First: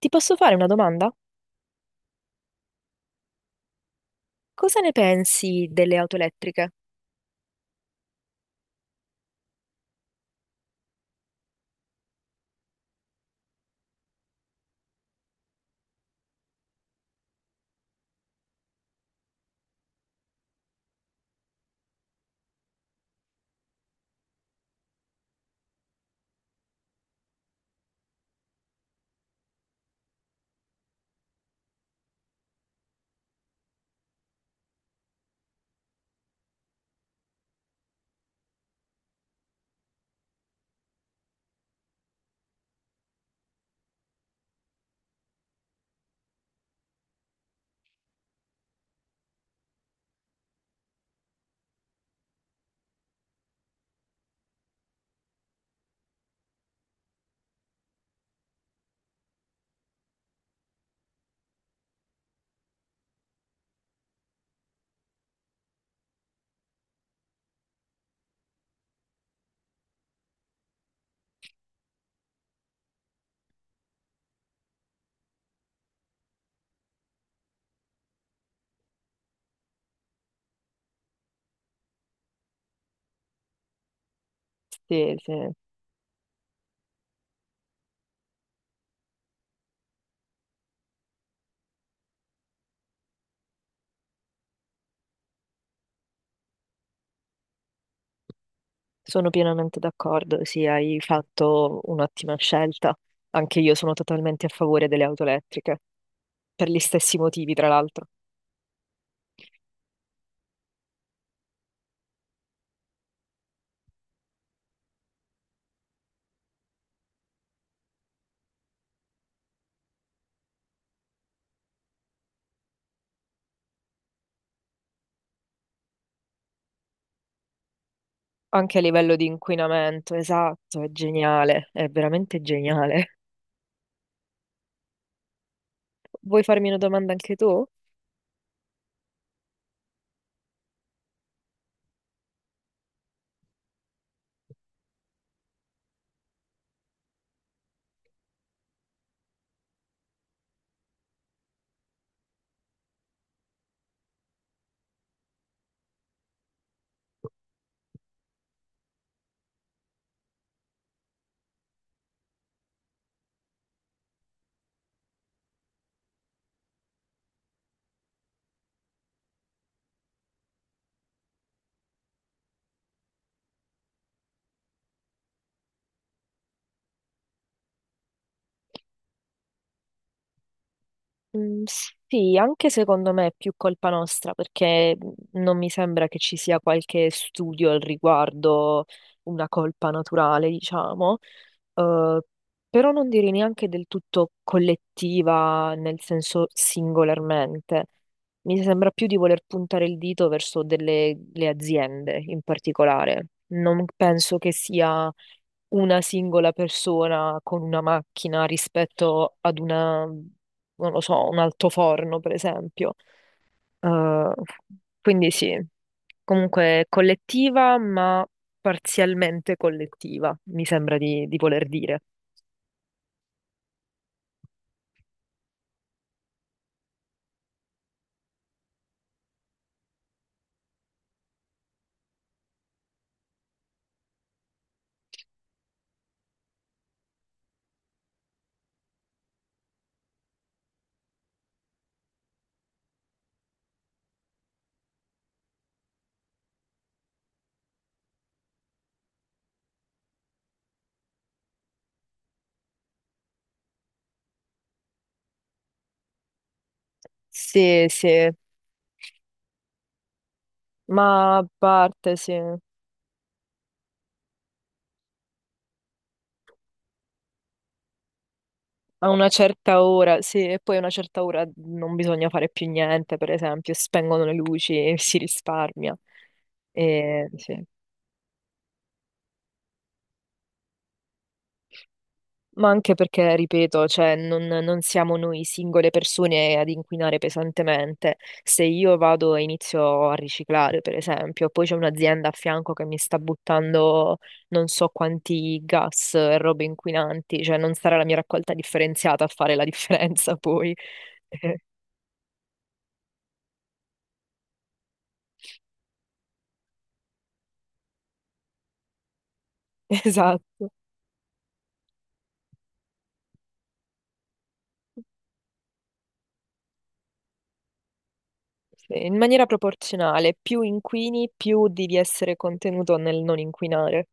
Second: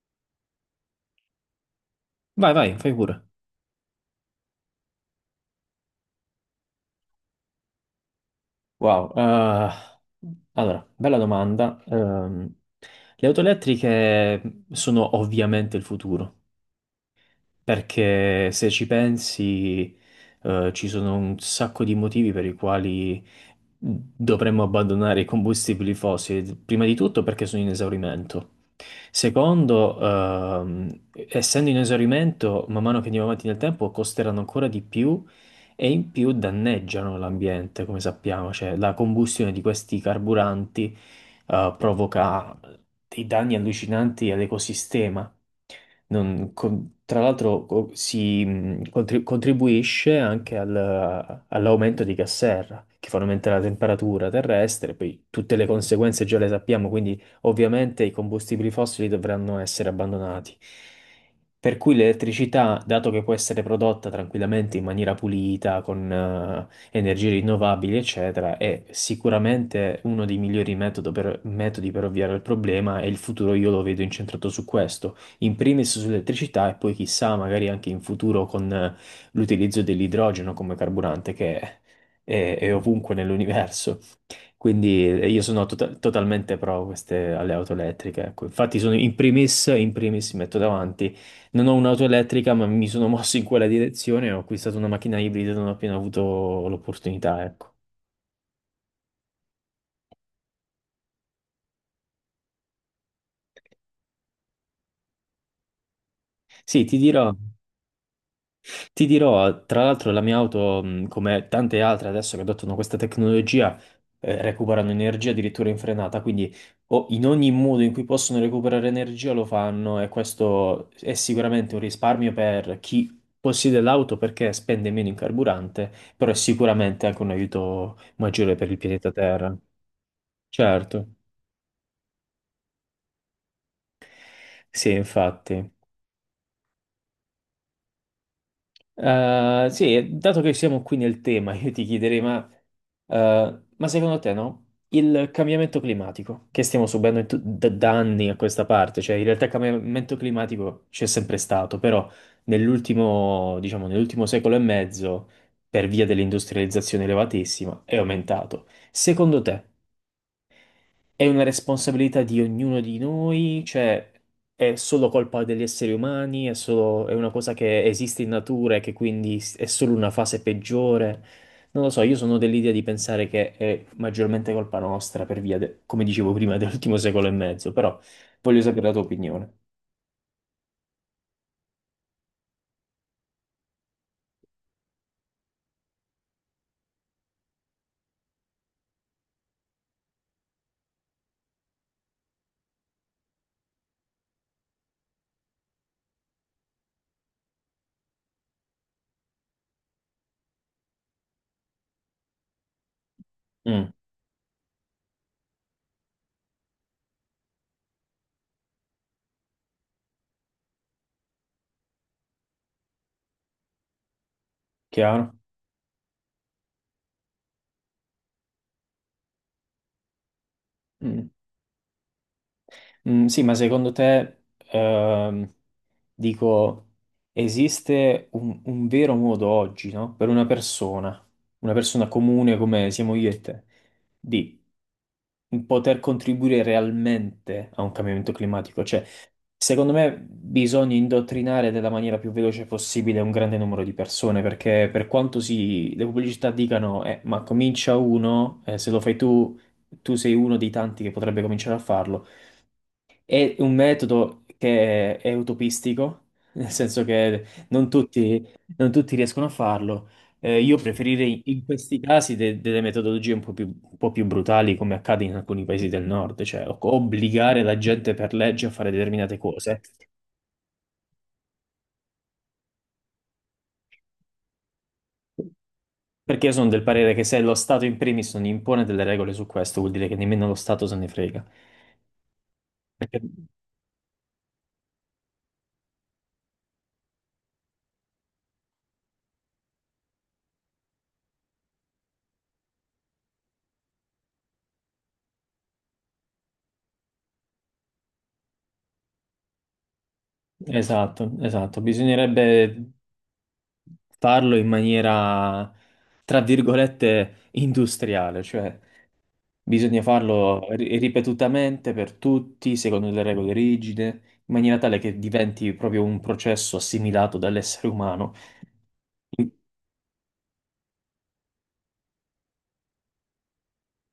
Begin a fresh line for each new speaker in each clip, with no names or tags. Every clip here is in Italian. Ti posso fare una domanda?
Vai, vai, fai pure.
Cosa ne pensi delle auto elettriche?
Wow, allora, bella domanda. Le auto elettriche sono ovviamente il futuro, perché se ci pensi, ci sono un sacco di motivi per i quali dovremmo abbandonare i combustibili fossili. Prima di tutto perché sono in esaurimento. Secondo, essendo in esaurimento, man mano che andiamo avanti nel tempo, costeranno ancora di più e in più danneggiano l'ambiente, come sappiamo. Cioè, la combustione di questi carburanti, provoca dei danni allucinanti all'ecosistema. Tra l'altro contribuisce anche all'aumento di gas serra, che fa aumentare la temperatura terrestre, poi tutte le conseguenze già le sappiamo, quindi ovviamente i combustibili fossili dovranno essere abbandonati. Per cui l'elettricità, dato che può essere prodotta tranquillamente in maniera pulita, con energie rinnovabili, eccetera, è sicuramente uno dei metodi per ovviare al problema e il futuro io lo vedo incentrato su questo, in primis sull'elettricità e poi chissà, magari anche in futuro con l'utilizzo dell'idrogeno come carburante che è ovunque nell'universo. Quindi
Sì,
io
sì,
sono totalmente pro queste, alle auto elettriche. Ecco. Infatti sono in primis mi metto davanti. Non ho un'auto elettrica, ma mi sono mosso in quella direzione. Ho acquistato una macchina ibrida non ho appena avuto l'opportunità, ecco.
sono pienamente d'accordo, sì, hai fatto un'ottima scelta. Anche io sono totalmente a favore delle auto elettriche, per gli
Sì, ti
stessi
dirò.
motivi, tra l'altro.
Ti dirò, tra l'altro, la mia auto, come tante altre adesso che adottano questa tecnologia, recuperano energia addirittura in frenata, quindi o in ogni modo in cui possono recuperare energia lo fanno e questo è sicuramente un risparmio per chi possiede l'auto perché spende meno in carburante, però è sicuramente anche un aiuto maggiore per il
Anche a
pianeta
livello di
Terra.
inquinamento, esatto, è
Certo.
geniale, è veramente geniale.
Sì, infatti.
Vuoi farmi una domanda anche tu?
Sì, dato che siamo qui nel tema, io ti chiederei, ma secondo te, no? Il cambiamento climatico che stiamo subendo in da anni a questa parte, cioè in realtà il cambiamento climatico c'è sempre stato, però nell'ultimo, diciamo, nell'ultimo secolo e mezzo, per via dell'industrializzazione elevatissima, è aumentato. Secondo te? È una responsabilità di ognuno di noi, cioè è solo colpa degli esseri umani, è solo, è una cosa che esiste in natura e che quindi è solo una fase peggiore. Non lo so, io sono dell'idea di pensare che è maggiormente colpa nostra per via, come dicevo prima, dell'ultimo secolo e mezzo, però voglio sapere la tua opinione.
Mm, sì, anche secondo me è più colpa nostra perché non mi sembra che ci sia qualche studio al riguardo, una colpa naturale, diciamo, Eh, però non direi neanche del tutto collettiva nel senso singolarmente. Mi sembra più di voler puntare il dito verso le aziende in particolare. Non
Mm,
penso che sia una singola persona con una macchina rispetto ad una, non lo so, un altoforno, per esempio. Eh, quindi
chiaro?
sì, comunque collettiva, ma parzialmente collettiva, mi sembra
Mm.
di voler dire.
Mm, sì, ma secondo te, ehm, dico, esiste un vero modo oggi, no? Per una persona comune come siamo io e te, di poter contribuire realmente a un cambiamento climatico? Cioè, secondo me bisogna indottrinare nella maniera più veloce possibile un grande numero di persone, perché per quanto si, le pubblicità dicano, ma comincia uno, se lo fai tu, tu sei uno dei tanti che potrebbe cominciare a farlo. È un metodo che è utopistico, nel senso che
Sì,
non
sì,
tutti, non tutti riescono a farlo. Io
ma
preferirei
a
in questi
parte, sì,
casi
a
delle metodologie un po' più brutali, come accade in alcuni paesi del nord, cioè obbligare la gente per legge a fare
una
determinate cose.
certa ora, sì, e poi a una certa ora non bisogna fare più niente, per esempio, spengono le luci, si risparmia.
Perché io sono del parere che
E,
se lo
sì.
Stato in primis non impone delle regole su questo, vuol dire che nemmeno lo Stato se ne frega.
Ma anche perché, ripeto, cioè, non siamo noi singole persone ad inquinare pesantemente. Se io vado e inizio a riciclare, per esempio, poi c'è un'azienda a fianco che mi sta buttando non so quanti gas e robe inquinanti, cioè non sarà la mia raccolta differenziata a fare la differenza poi.
Esatto,
Eh,
esatto. Bisognerebbe farlo in maniera, tra virgolette, industriale, cioè bisogna farlo
esatto.
ripetutamente per tutti, secondo delle regole rigide, in maniera tale che diventi proprio un processo assimilato dall'essere umano.
Sì, in maniera proporzionale, più inquini, più devi essere contenuto nel non inquinare.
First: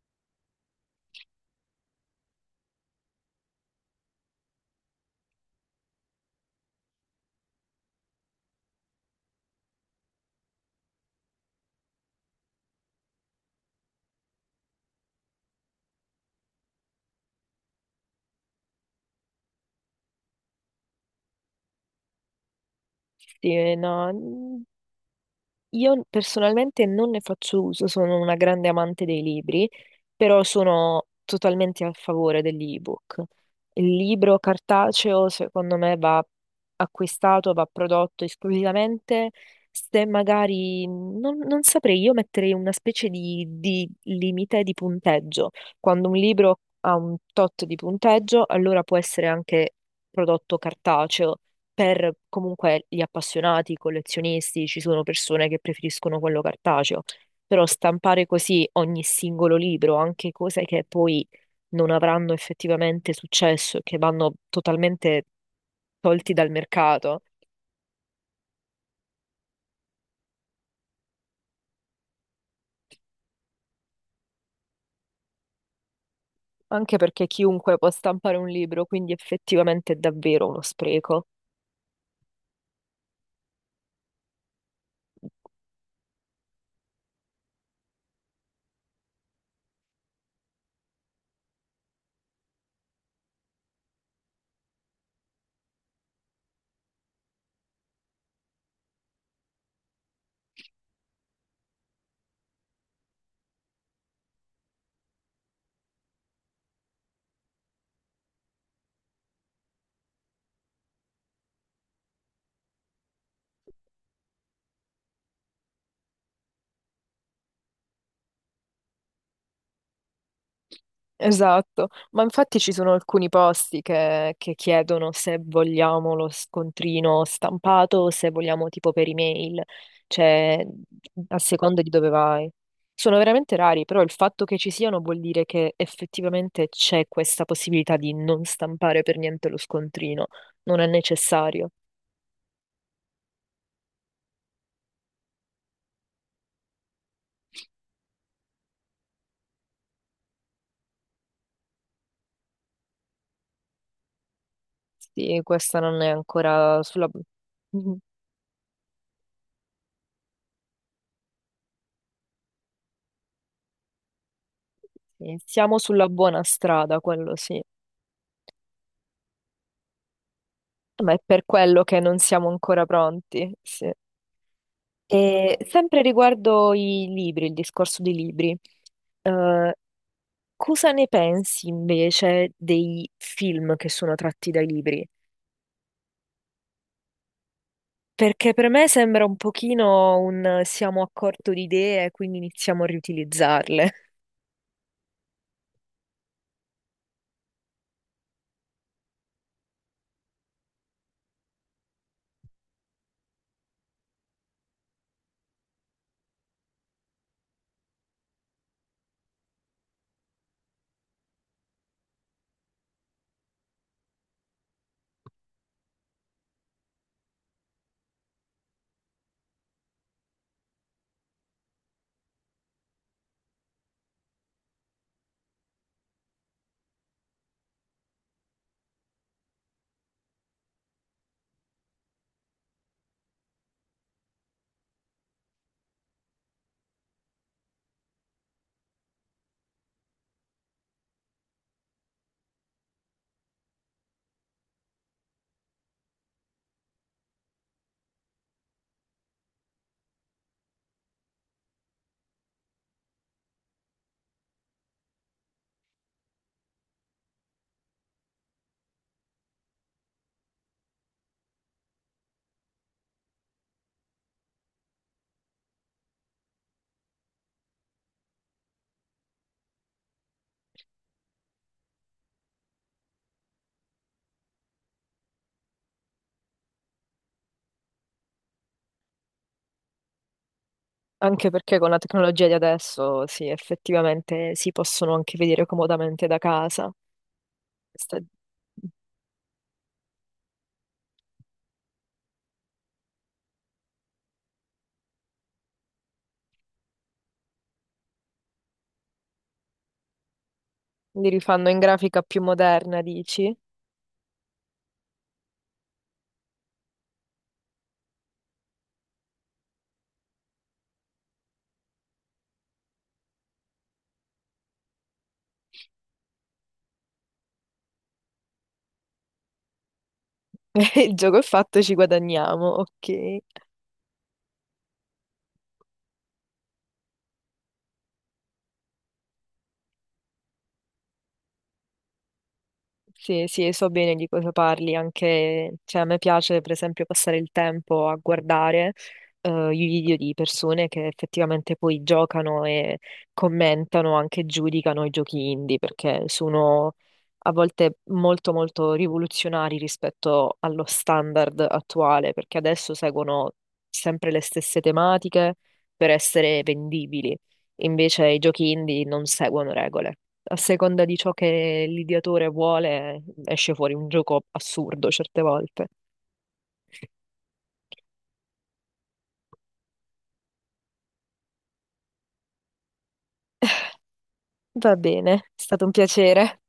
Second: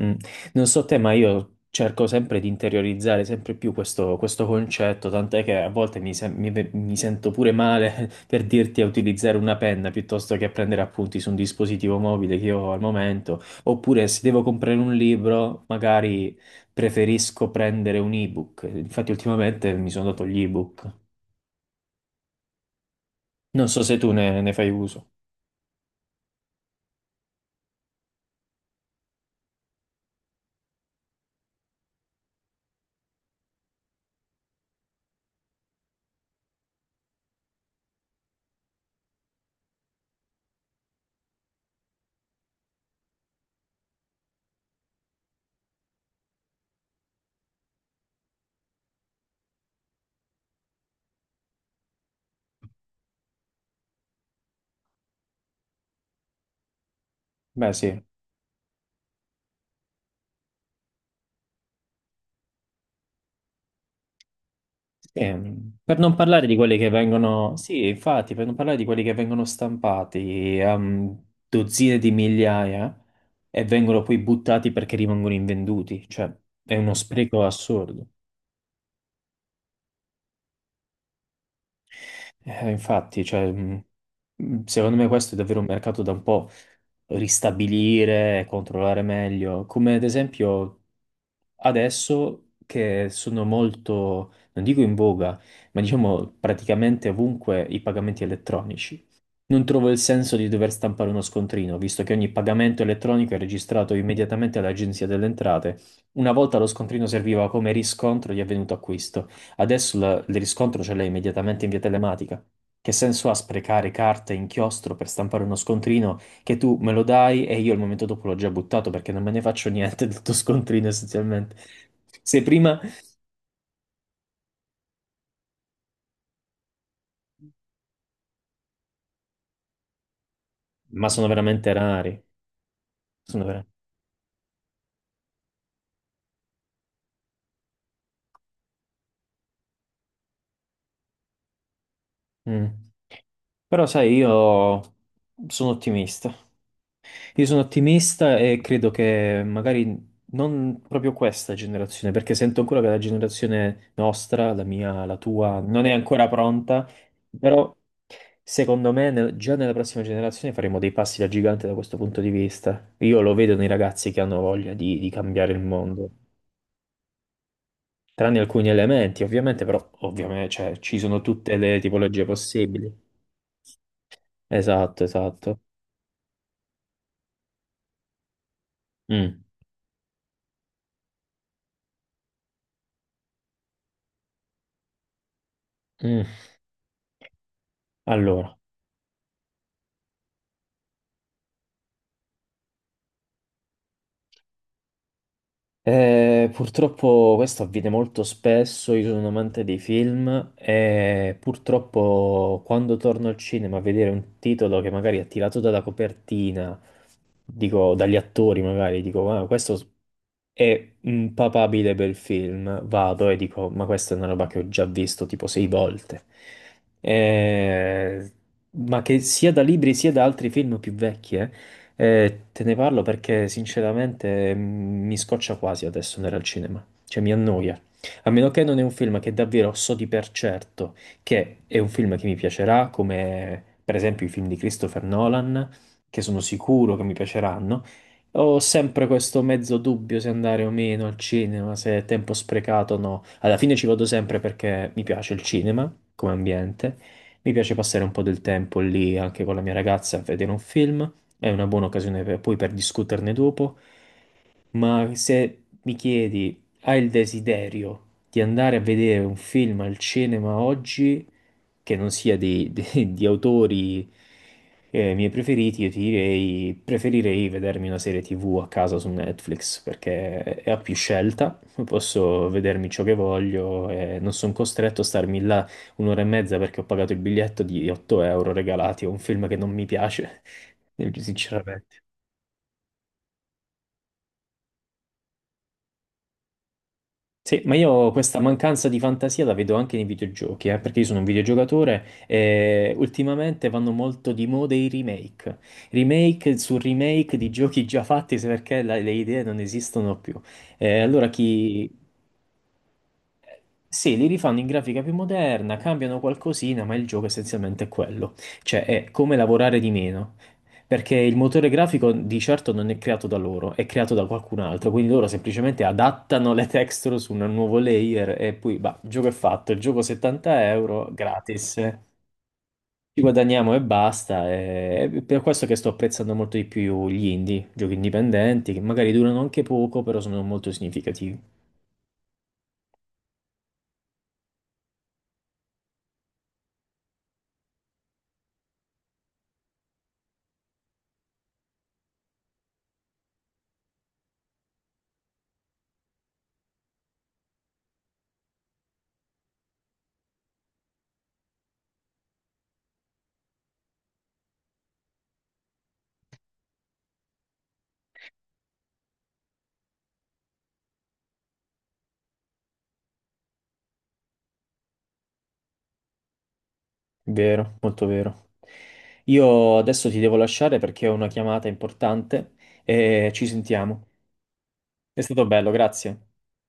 Mm. Non so te, ma io cerco sempre di interiorizzare sempre più questo, questo concetto, tant'è che a volte mi sento pure male per dirti a utilizzare una penna piuttosto che a prendere appunti su un dispositivo mobile che io ho al momento, oppure se devo comprare un libro, magari preferisco prendere un ebook. Infatti ultimamente mi sono dato gli ebook. Non
Sì,
so se tu
no.
ne fai uso.
Io personalmente non ne faccio uso, sono una grande amante dei libri, però sono totalmente a favore dell'ebook. Il libro cartaceo, secondo me, va acquistato, va prodotto esclusivamente se magari, non saprei, io metterei una specie di limite di punteggio. Quando un libro ha un tot di punteggio, allora può essere anche prodotto cartaceo per comunque gli appassionati, i collezionisti, ci sono persone che preferiscono quello cartaceo, però
Beh, sì.
stampare così ogni singolo libro, anche cose che poi non avranno effettivamente successo e che vanno totalmente
Per non
tolti
parlare
dal
di quelli che
mercato,
vengono, sì, infatti, per non parlare di quelli che vengono stampati a dozzine di migliaia e vengono poi buttati perché rimangono invenduti, cioè è uno
anche perché
spreco
chiunque può
assurdo.
stampare un libro, quindi effettivamente è davvero uno spreco.
Infatti, cioè, secondo me questo è davvero un mercato da un po' ristabilire e controllare meglio, come ad esempio adesso che sono molto, non dico in voga, ma diciamo praticamente ovunque i pagamenti elettronici. Non trovo il senso di dover stampare uno scontrino, visto che ogni pagamento elettronico è registrato immediatamente all'Agenzia delle Entrate. Una volta lo scontrino serviva come riscontro di avvenuto acquisto, adesso il riscontro ce l'hai immediatamente in via telematica. Che senso ha sprecare carta e inchiostro per stampare uno scontrino che tu me lo dai e io il momento dopo l'ho già buttato perché non me ne faccio niente del tuo scontrino essenzialmente.
Esatto, ma
Se
infatti ci
prima...
sono alcuni posti che chiedono se vogliamo lo scontrino stampato o se vogliamo tipo per email, cioè
Ma sono
a
veramente
seconda di dove
rari.
vai. Sono
Sono
veramente
vera-
rari, però il fatto che ci siano vuol dire che effettivamente c'è questa possibilità di non stampare per niente lo scontrino, non è necessario.
Mm. Però sai, io sono ottimista. Io sono ottimista e credo che magari non proprio questa generazione, perché sento ancora che la generazione nostra, la mia, la
Sì,
tua,
questa
non è
non è
ancora
ancora
pronta,
sulla...
però secondo me già nella prossima generazione faremo dei passi da gigante da questo punto di vista. Io lo vedo nei ragazzi che hanno voglia di
Sì,
cambiare il
siamo sulla
mondo,
buona strada, quello sì.
tranne alcuni elementi, ovviamente, però ovviamente cioè, ci
Ma è
sono
per
tutte le
quello che non
tipologie
siamo ancora
possibili.
pronti, sì.
Esatto,
E
esatto.
sempre riguardo i libri, il discorso dei libri,
Mm,
eh, cosa ne pensi invece dei film che sono tratti dai libri?
mm.
Perché
Allora.
per me sembra un pochino un siamo a corto di idee, quindi iniziamo a riutilizzarle.
Purtroppo questo avviene molto spesso, io sono un amante dei film e purtroppo quando torno al cinema a vedere un titolo che magari è tirato dalla copertina, dico dagli attori magari, dico ah, questo è un papabile bel film, vado e dico ma questa è una roba che ho già visto tipo sei volte. Eh, ma che sia da libri sia da altri film più vecchi, te ne parlo perché sinceramente mi scoccia quasi adesso andare al cinema, cioè mi annoia. A meno che non è un film che davvero so di per certo che è un film che mi piacerà, come per esempio i film di Christopher Nolan, che sono sicuro che mi piaceranno. Ho sempre questo mezzo dubbio se andare o meno al cinema, se è tempo sprecato o no. Alla fine ci vado sempre perché mi piace il cinema come ambiente, mi piace passare un po' del tempo lì anche con la mia ragazza a vedere un film, è una buona occasione poi per discuterne dopo, ma se mi chiedi, hai il desiderio di andare a vedere un film al cinema oggi che non sia di, di autori miei preferiti, io ti direi, preferirei vedermi una serie TV a casa su Netflix perché ho più scelta, posso vedermi ciò che voglio e non sono costretto a starmi là un'ora e mezza perché ho pagato il biglietto di 8 euro regalati a un film che non mi piace,
Anche perché con la
sinceramente.
tecnologia di adesso, sì, effettivamente si possono anche vedere comodamente da casa.
Sì, ma io
Sta-
questa mancanza di fantasia la vedo anche nei videogiochi, perché io sono un videogiocatore e ultimamente vanno molto di moda i remake. Remake su remake di giochi già fatti se perché le idee non esistono più. Allora
Li rifanno in
chi,
grafica più moderna, dici?
sì, li rifanno in grafica più moderna, cambiano qualcosina, ma il gioco essenzialmente è quello. Cioè, è come lavorare di meno. Perché il motore grafico di certo non è creato da loro, è creato da qualcun altro. Quindi loro semplicemente adattano le texture su un nuovo layer e poi, bah, il gioco è fatto. Il gioco 70 euro,
Il gioco è
gratis.
fatto, ci guadagniamo,
Ci
ok.
guadagniamo e basta. E è per questo che sto apprezzando molto di più gli indie, giochi indipendenti, che magari durano anche poco, però sono molto significativi.
Sì, sì, so bene di cosa parli, anche, cioè, a me piace per esempio passare il tempo a guardare i video di persone che effettivamente poi giocano e commentano, anche giudicano i giochi indie, perché sono a volte molto molto rivoluzionari rispetto allo standard attuale, perché adesso seguono sempre le stesse tematiche per essere vendibili, invece i giochi indie non seguono regole a seconda di ciò che l'ideatore vuole, esce fuori un gioco assurdo certe volte.
Vero, molto vero. Io adesso ti devo lasciare perché ho una chiamata importante e ci sentiamo.
Va
È
bene, è
stato bello,
stato un
grazie.
piacere.